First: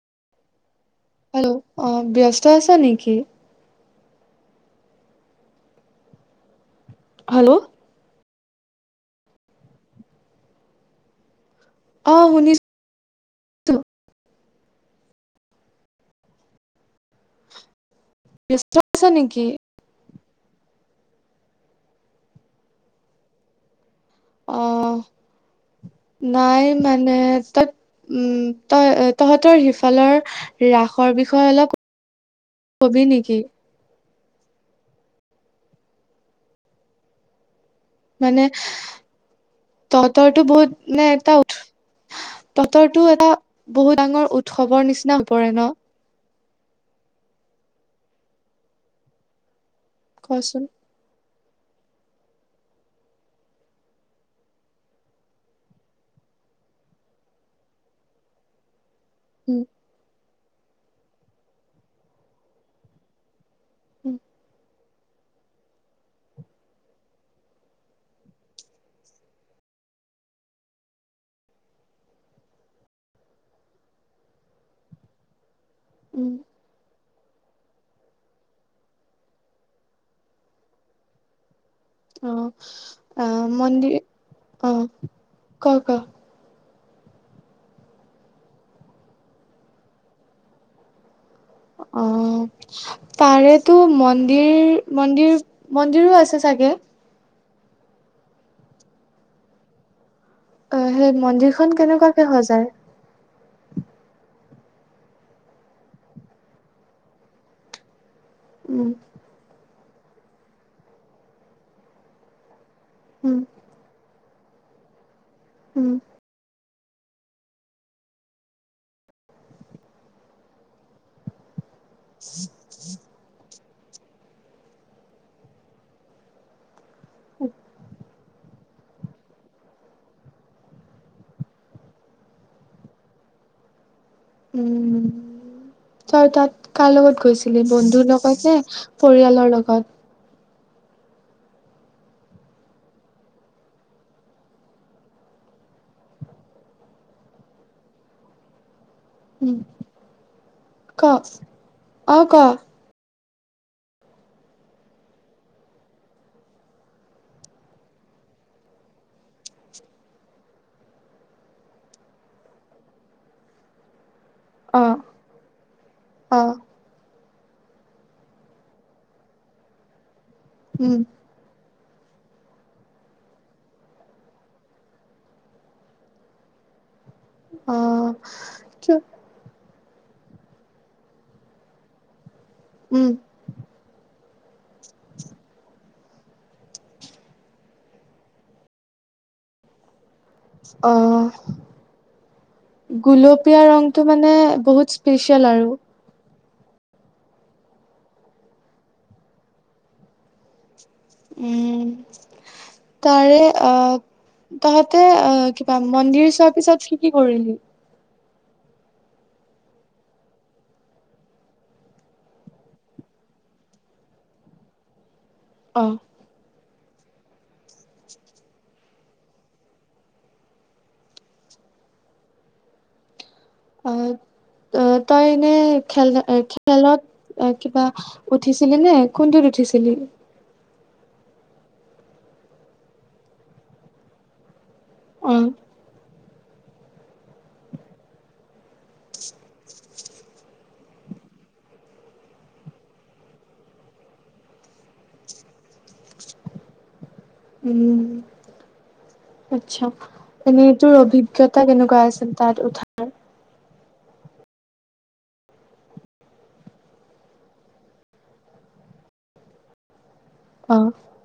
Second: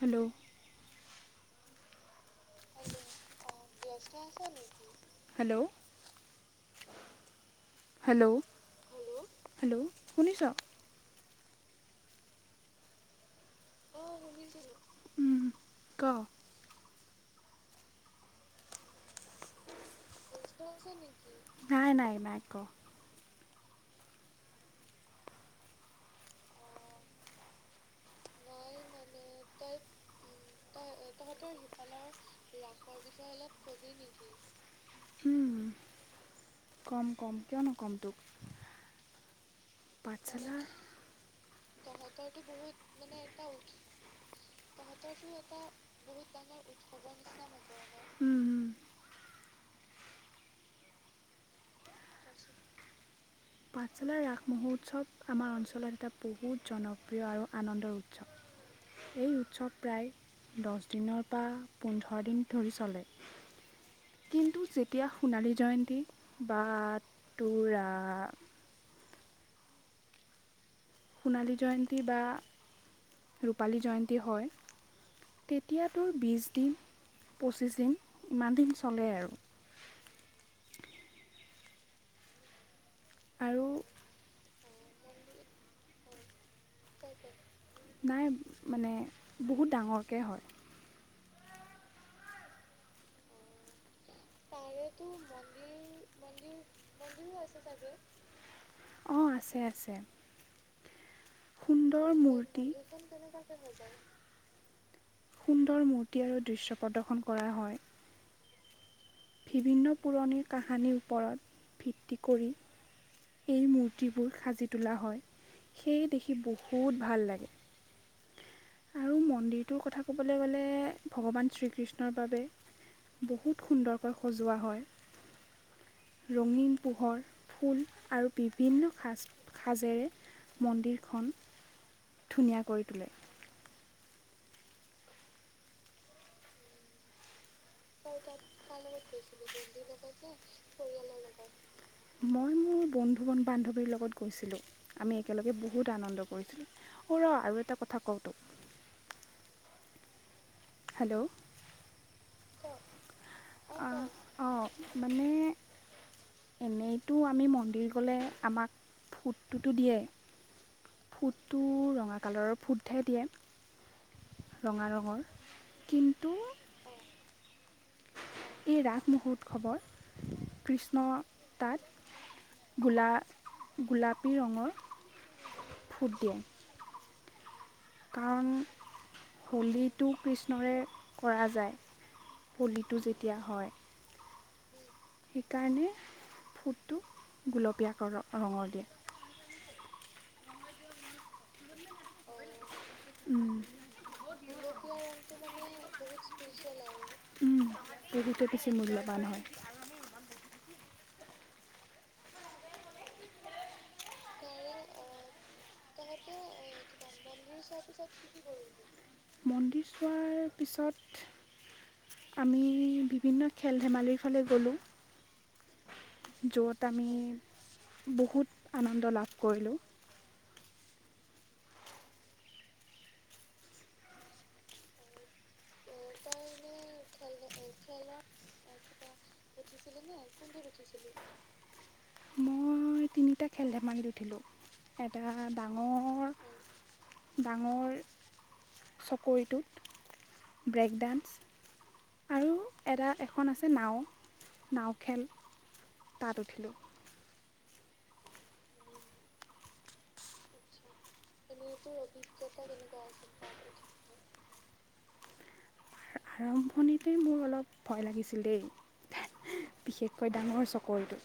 Hello hello অ ব্যস্ত আছা নেকি হেল্ল' হেল্ল' হেল্ল' হেল্ল' শুনিছ অ শুনিছ ম ক বিশাস নেকি নাই নাই নাইকৰা অ নাই মানে তই উম তই তহঁতৰ সিফালৰ হ্ৰাসৰ বিষয়ে অলপ কবি নেকি উম কম কম কিয়নো কম তোক তঁতৰটো পাঠশালাৰ বহুত মানে এটা উ তঁতৰটো এটা বহুত ডাঙৰ উৎসৱৰ নিচিনা হৈ পৰে ন উম হম কচোন পাঠশালা ৰাস মহোৎসৱ আমাৰ অঞ্চলত এটা বহুত জনপ্ৰিয় আৰু আনন্দৰ উৎসৱ এই উম উৎসৱ প্ৰায় দহ দিনৰ পৰা পোন্ধৰ দিন ধৰি চলে উম এতিয়া সোণালী জয়ন্তী বা তোৰ সোণালী জয়ন্তী বা ৰূপালী জয়ন্তী হয় তেতিয়াতোৰ উম বীজ দিন পঁচিছ দিন ইমান দিন চলে আৰু অ আহ আৰু মন্দিৰ অ ক ক নাই মানে বহুত ডাঙৰকে হয় অ তাৰেতো মন মন্দিৰ মন্দিৰ মন্দিৰো আছে চাগে অ আছে আছে অ সেই মন্দিৰখনন সুন্দৰ কেনেকুৱাকে মূৰ্তি সজায় সুন্দৰ মূৰ্তি আৰু দৃশ্য প্ৰদৰ্শন কৰা হয় উম। বিভিন্ন পুৰণি কাহানীৰ ওপৰত ভিত্তি কৰি উম এই মূৰ্তি বোৰ সাজি তোলা হয়। উম সেইয় দেখি বহুত বহুত ভাল লাগে। আৰু মন্দিৰটোৰ কথা ক'বলৈ গ'লে ভগৱান শ্ৰীকৃষ্ণ তাৰ বাবে বহুত সুন্দৰ সজোৱা হয় ৰঙীন। পোহৰ ফুল আৰু বিভিন্ন সাজ সাজেৰে মন্দিৰখন ধুনীয়া কৰি তোলে। উম, তাৰ, তাত কাৰ লগত গৈছে? বন্ধুৰ লগত নে, পৰিয়ালৰ লগত? মই মোৰ বন্ধু বান্ধৱীৰ লগত গৈছিলোঁ আমি একেলগে বহুত আনন্দ কৰিছিলোঁ অঁ, ৰ আৰু এটা কথা কওঁ তোক। উম। কফ হেল্ল' অ, ক? অঁ, মানে এনেইতো আমি মন্দিৰ গ'লে আমাক ফুটটোতো দিয়ে। ফুটটো ৰঙা কালাৰৰ ফুটহে দিয়ে। অ ৰঙা ৰংৰ। কিন্তু? অ এই ৰাগমহূৰ্ত খবৰ উম কৃষ্ণ। তাত গোলা গোলাপী ৰঙৰ ফুট দিয়ে। অ কাৰণ কিয় হোলীত? টো কৃষ্ণৰে কৰা যায়। উম পলিটো যেতিয়া হয়। সেইকাৰণে ফুটটো গোলপীয়া ৰঙৰ দিয়ে। আঃহ। গুলপীয়া ৰংটো মানে বহুত স্পেচিয়েল আৰু। উম পভিটো বেছি মূল্যবান হয়। উম, তাৰে অঁ, তহঁতে অঁ, কিবা মন্দিৰ চোৱাৰ পিছত কি কৰিলি? মন্দিৰ চোৱাৰ পিছত আমি বিভিন্ন খেল ধেমালিৰ ফালে গ'লোঁ। অঁ' য'ত আমি বহুত আনন্দ লাভ কৰিলোঁ। অঁ, তই এনে খেল-খেলত আঁহ কিবা উঠিছিলি নে কোনটোত উঠিছিলি? মই তিনিটা খেল ধেমালি উঠিলো এটা অ ডাঙৰ ডাঙৰ চকৰিটো ব্ৰেক ডান্স আৰু এটা এখন আছে নাওঁ, নাওঁ খেল তাত উঠিলো উম আচ্ছা এনে তোৰ অভি অভিজ্ঞতা কেনেকুৱা আছিল তাত উঠাৰ আৰম্ভণিতে মোৰ অলপ ভয় লাগিছিল দেই বিশেষ কৈ ডাঙৰ অ চকৰিটো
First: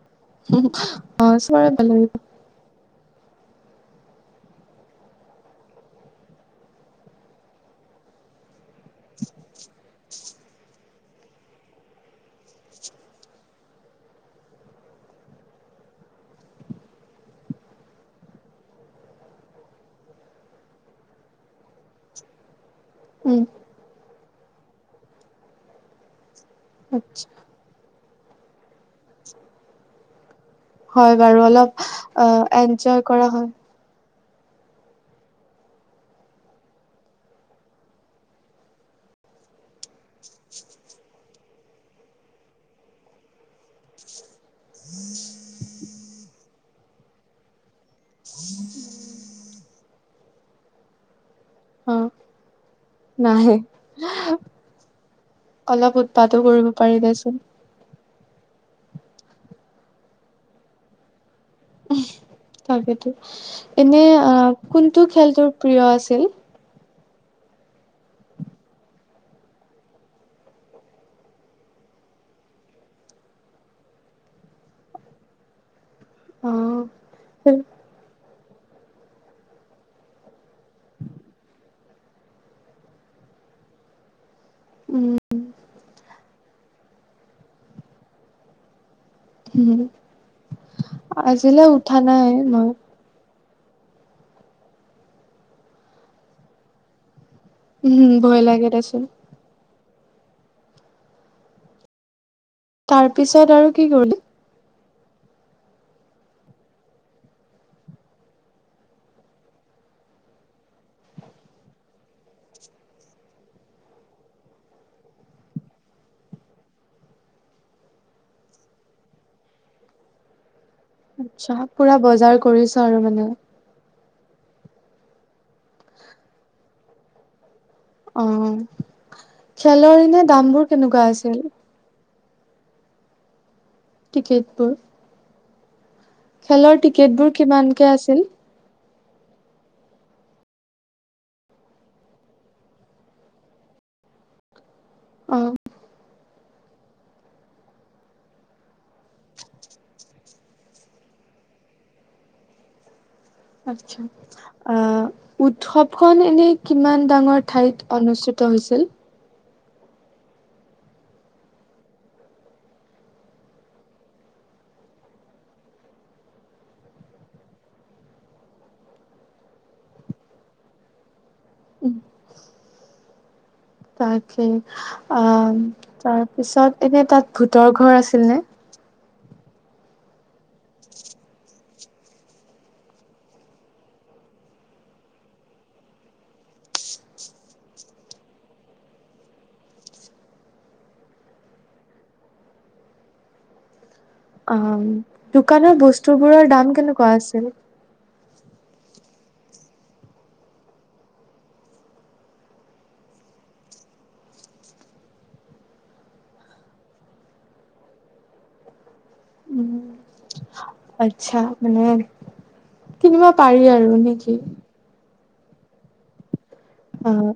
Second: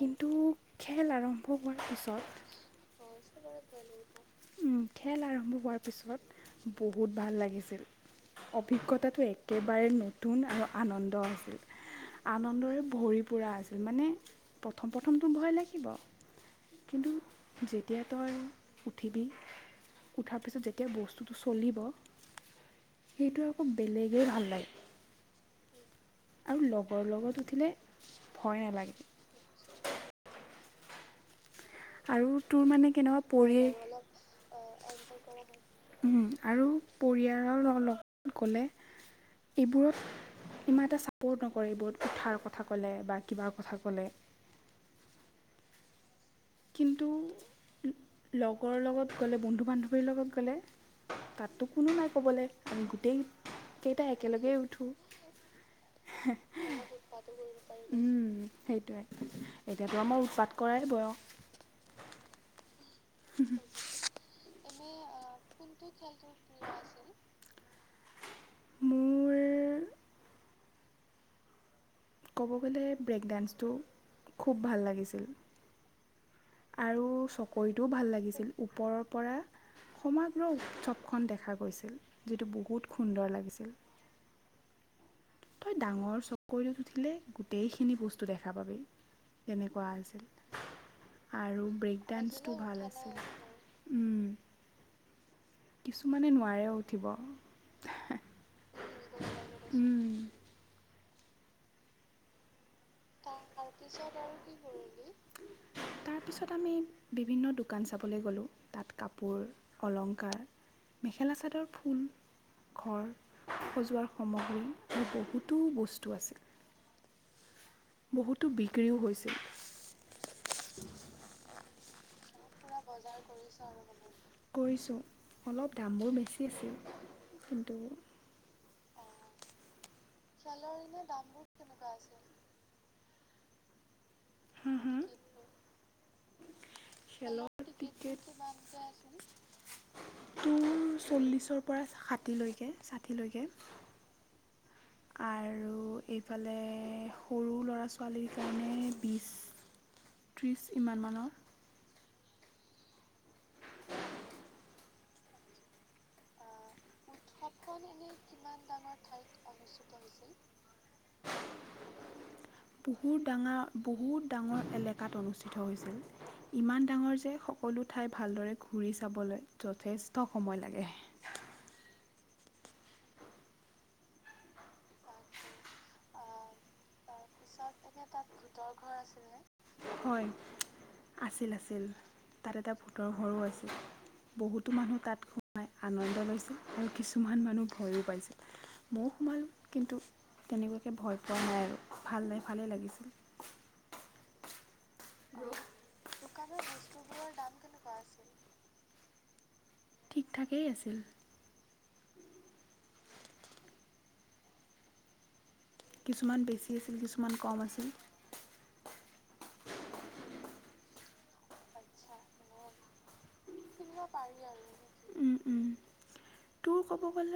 কিন্তু খেল অ আৰম্ভ চবৰে হোৱাৰ ভাল লাগিব পিছত উম খেল আৰম্ভ হোৱাৰ পিছত বহুত ভাল লাগিছিল অভ অভিজ্ঞতাটো একেবাৰে নতুন নতুন আৰু আনন্দ আছিল আনন্দৰে ভৰি পৰা আছিল মানে প্ৰথম প্ৰথমটো ভয় লাগিব কিন্তু যেতিয়া তই উঠিবি উঠাৰ পিছত যেতিয়া বস্তুটো চলিব উম সেইটো আকৌ বেলেগ খুবে ভাল লাগে আৰু লগৰ লগত উঠিলে ভয় নালাগে হয় বাৰু অলপ অ আৰু তোৰ মানে এনজয় কেনেকুৱা কৰা হয় পৰি উম আৰু পৰিয়ালৰ লগত গ'লে এইবোৰত ইমান এটা চাপৰ্ট নকৰে এইবোৰত উঠাৰ কথা ক'লে বা কিবাৰ কথা ক'লে কিন্তু লগৰ লগত গ'লে বন্ধু বান্ধৱীৰ লগত গ'লে তাতটো অ কোনো নাই ক'বলৈ আমি নাহে গোটেইকেইটাই একেলগেই উঠো, অলপ হে, উৎপাতো উম কৰিব পাৰি দেচোন সেইটোৱে এতিয়াটো আমাৰ উৎপাত কৰাই বয়স। উম তাকেতো এনে আহ কোনটো খেলটোৰ? কি খেল তোৰ প্ৰিয় আছিল? মোৰ ক'ব গ'লে ব্ৰেক ডান্সটো, খুব ভাল লাগিছিল। অ আৰু চকৰিটোও ভাল লাগিছিল। ওপৰৰ পৰা সমাগ্ৰ উৎসৱখন দেখা গৈছিল, যিটো বহুত সুন্দৰ লাগিছিল। তই ডাঙৰ চকৰিত উঠিলে গোটেইখিনি বস্তু দেখা পাবি। উম তেনেকুৱা আছিল আৰু আজিলৈ উঠা ব্ৰেক নাই ডান্সটো মই ভাল আছিল। কিছুমানে নোৱাৰেও উঠিব। উম হুম ভয় লাগে দেচোন। উম তাৰ পিছত আৰু কি কৰিলি? তাৰপিছত আমি বিভিন্ন দোকান চাবলৈ গ'লোঁ তাত কাপোৰ, অলংকাৰ, মেখেলা-চাদৰ, ফুল ঘৰ সজোৱাৰ সামগ্ৰী এই বহুতো বস্তু আছিল। বহুতো বিক্ৰীও হৈছিল। আচ্ছা, পুৰা বজাৰ কৰিছা আৰু মানেও কৰিছোঁ অলপ দামবোৰ বেছি আছিল কিন্তু অঁ, চলও চেলৰি নে দামবোৰ কেনেকুৱা আছিল হা টিকেটবোৰ হা খেলৰ টিকেটবোৰ খেলৰ কিমানকে টিকেট আছিল? তোৰ চল্লিছৰ পৰা সাঠিলৈকে ষাঠিলৈকে অ আৰু এই ইফালে সৰু ল'ৰা ছোৱালীৰ কাৰণে বিশ ত্ৰিশ মানৰ ন আচ্ছা, আহ উৎসৱখন এনে কিমান ডাঙৰ ঠাইত অনুষ্ঠিত হৈছিল? বহুত ডাঙৰ বহুত ডাঙৰ এলেকাত অনুষ্ঠিত হৈছিল ইমান ডাঙৰ যে সকলো ঠাই ভালদৰে ঘূৰি চাবলৈ যথেষ্ট সময় লাগে। তাকে অঁ তাৰপিছত এনে তাত পিছত ভূতৰ ঘৰ এতিয়া আছিল তাত নে ভূটৰ ঘৰ আছিলে হয় আছিল আছিল, তাত এটা ভূতৰ ঘৰো আছিল বহুতো মানুহ তাত সোমাই আনন্দ লৈছিল আৰু কিছুমান মানুহ ভয়ো পাইছিল ময়ো সোমালোঁ কিন্তু তেনেকুৱাকে ভয় পোৱা নাই আৰু ভাল নাই ভালেই লাগিছিল। অ' দোকানৰ বস্তুবোৰৰ দাম কেনেকুৱা আছিল। ঠিক ঠাকেই আছিল। কিছুমান বেছি আছিল! কিছুমান কম আছিল! উম আচ্ছা! মানে কিনিব পাৰি আৰু নেকি। উম! উ! অ'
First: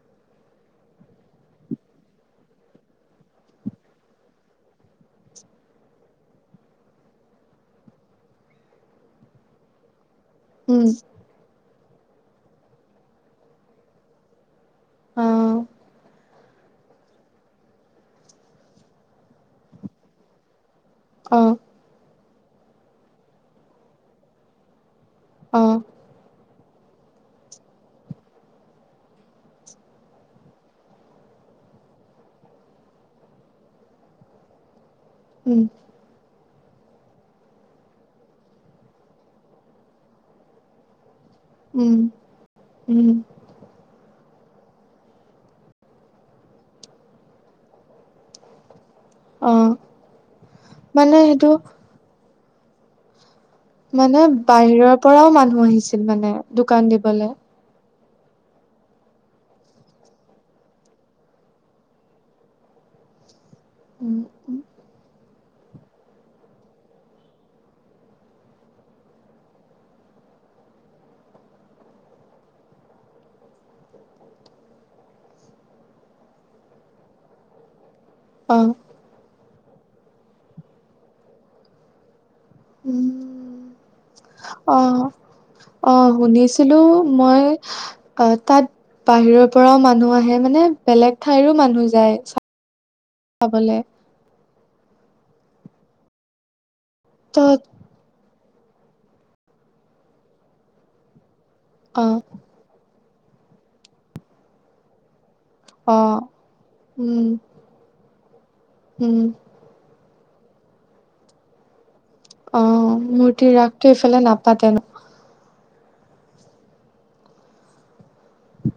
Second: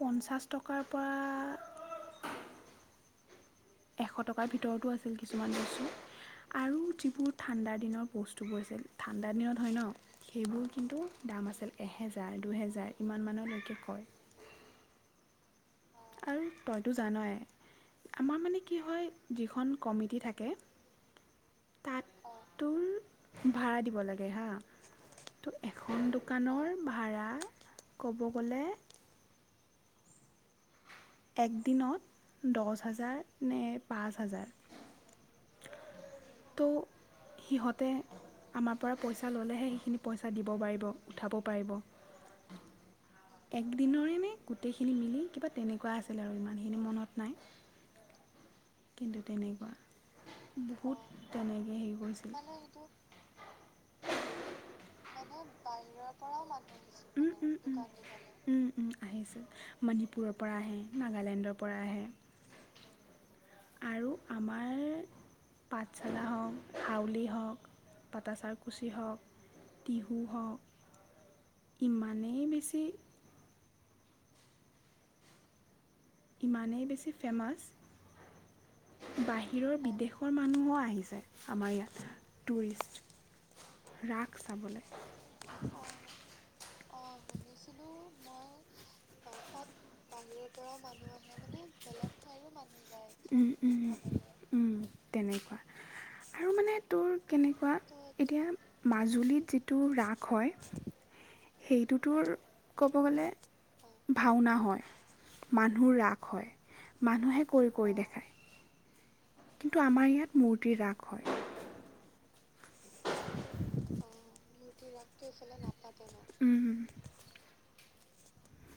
পঞ্চাছ টকাৰ পৰা এশ টকাৰ ভিতৰতো আছিল কিছুমান বস্তু আৰু যিবোৰ ঠাণ্ডা দিনৰ বস্তুবোৰ আছিল, ঠাণ্ডা দিনত হয় ন'। সেইবোৰ উম কিন্তু দাম আছিল। এহেজাৰ, দুহেজাৰ ইমান মানলৈকে কয়। অ আৰু তইতো জানই আমাৰ মানে কি হয়, যিখন কমিটি থাকে অ' অ' তোৰ ভাড়া দিব লাগে হা। তোৰ অ এখন দোকানৰ ভাড়া ক'ব গ'লে এক দিনত দহ হাজাৰ নে পাঁচ হাজাৰ। উম! তো সিহঁতে আমাৰ পৰা পইচা ল'লেহে, সেইখিনি পইচা দিব পাৰিব। উঠাব পাৰিব উম! উম! একদিনৰে নে গোটেইখিনি মিলি, কিবা তেনেকুৱা আছিল আৰু ইমানখিনি মনত নাই। কিন্তু, অ তেনেকুৱা মানে বহুত সেইটো তেনেকে হেৰি কৰিছে। মানে সইটো মানে, বাহিৰৰ পৰাও মানুহ আহিছিল মানে, দোকান উম দিবলে। উম উম, উম, আহিছে। মণিপুৰৰ পৰা আহে, নাগালেণ্ডৰ পৰা আহে। আৰু উম আমাৰ পাঠশালা হওঁক, হাউলী হওঁক, পটাাচাৰকুচি হওঁক টিহু হওঁক ইমানেই বেছি ইমানেই বেছি ফেমাছ। অ' বাহিৰৰ বিদেশৰ মানুহো আহিছে আমাৰ ইয়াত। টুৰিষ্ট উম, ৰাস চাবলৈ অ' অ' শুনিছিলো মই তাত বাহিৰৰ পৰাও মানুহ আহে। মানে, বেলেগ ঠাইৰো মানুহ যায় চাবলৈ। তেনেকুৱা আৰু মানে তোৰ তত কেনেকুৱা, এতিয়া! মাজুলীত যিটো ৰাস হয় অ সেইটোতো ক ক' গ'লে ভাওনা হয়। মানুহৰ অ ৰাগ হয়, উম মানুহে কৰি কৰি দেখায়। উম কিন্তু আমাৰ ইয়াত মূৰ্তি ৰাস হয়। অ', মূৰ্তিৰ ৰাগটো এইফালে নাপ ঠোফালে ন' উম।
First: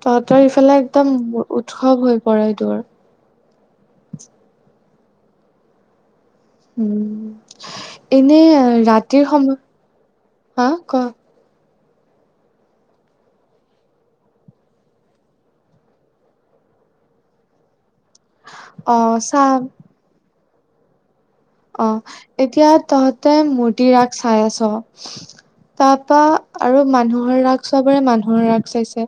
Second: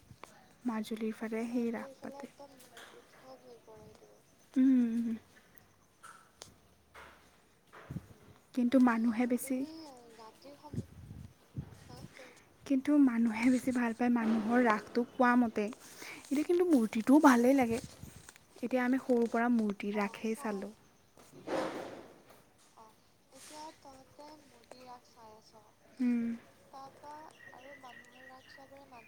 তহঁতৰ ইফালে একদম ফালে সেই ৰাস উৎসৱ হৈ পাতে পৰে তোৰ। উম। উম। এনে কিন্তু মানুহে ৰাতিৰ সময় বেছি হা কোৱা কিন্তু মানুহে বেছি ভাল পায় মানুহৰ ৰাসটো কোৱা মতে এতিয়া কিন্তু মূৰ্তিটোও ভালেই লাগে। এতিয়া অ আমি সৰু পৰা চাম মূৰ্তি ৰাখেই চালো অ', এতিয়া তহতে মূৰ্তি ৰাগ চাই আছ। তাৰপৰা আৰু মানুহৰ ৰাগ চবৰে মানুহৰ ৰাগ চাইছে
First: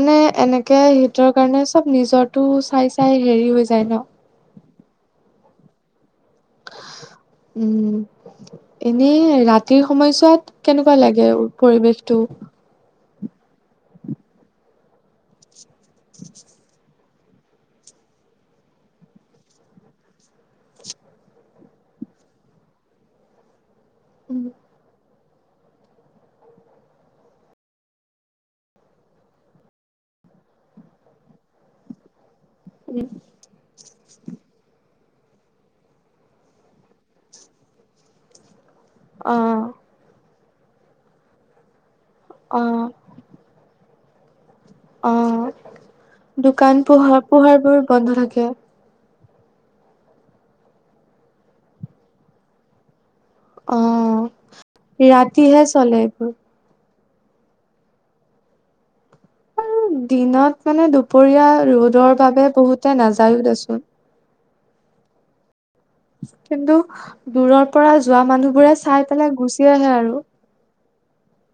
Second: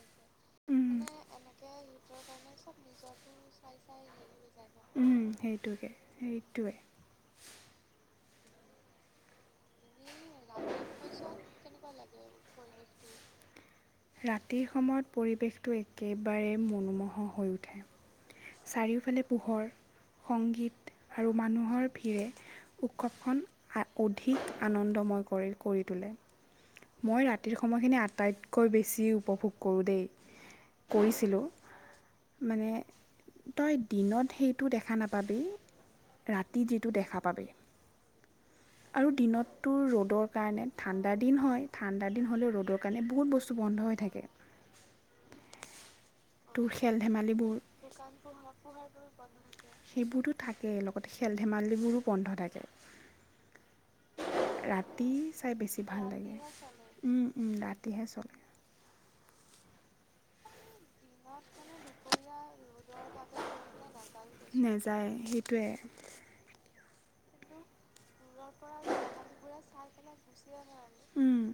মানে এনেকে সিহতৰ কাৰণে চব সিহঁতৰ নিজৰটো কাৰণে চব চাই চাই নিজৰটো হেৰি হৈ চাই যায় চাই ন'। হেৰি হৈ যায় ন। সেইটোৱে এইটোৱে এনে ৰাতিৰ সময়ছোৱাত কেনেকুৱা লাগে পৰিৱেশটো? ৰাতিৰ সময়ত পৰিৱেশ একেবাৰে মনোমোহ হৈ উঠে। চাৰিওফালে পোহৰ সংগীত আৰু মানুহৰ ভিৰে উৎসৱখন অধিক আনন্দময় কৰে। কৰি তোলে মই ৰাতিৰ সময়খিনি আটাইতকৈ বেছি উপভোগ কৰোঁ দেই কৰিছিলোঁ। মানে তই দিনত সেইটো দেখা নাপাবি ৰাতি যিটো দেখা পাবি। আৰু অ দিনত তোৰ ৰ'দত কাৰণে ঠাণ্ডা দিন হয়। ঠাণ্ডা দিন হ'লে ৰ'দৰ অ কাৰণে বহুত বস্তু বন্ধ হৈ থাকে। অ', তোৰ দোকান খেল পোহাৰ ধেমালিবোৰ পোহাৰ বোৰ বন্ধ থাক তাকে সেইবোৰতো থাকেই লগতে খেল-ধেমালিবোৰো বন্ধ থাকে। অ ৰাতি চাই ৰাতিহে বেছি চলে ভাল এইবোৰ লাগে ৰাতিহে চলে আৰু দিনত মানে দুপৰীয়া ৰ'দৰ বাবে বহুতে নাযায়ো দেচোন। নেযায় সেইটোৱে কিন্তু দূৰৰ প পৰা যোৱা মানুহবোৰে চাই পেলাই গুচি আহে আৰু উম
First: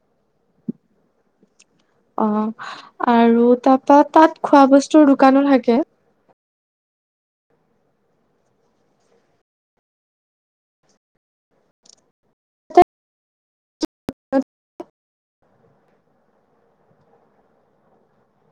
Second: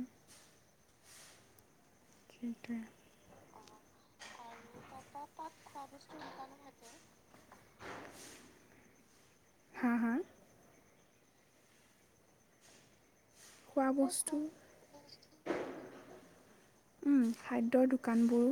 অ সেইটোৱে আৰু তাৰপা তাত খোৱা বস্তুৰ দোকানো থাকে। হা হা খোৱা বস্তু উম খাদ্যৰ দোকানবোৰো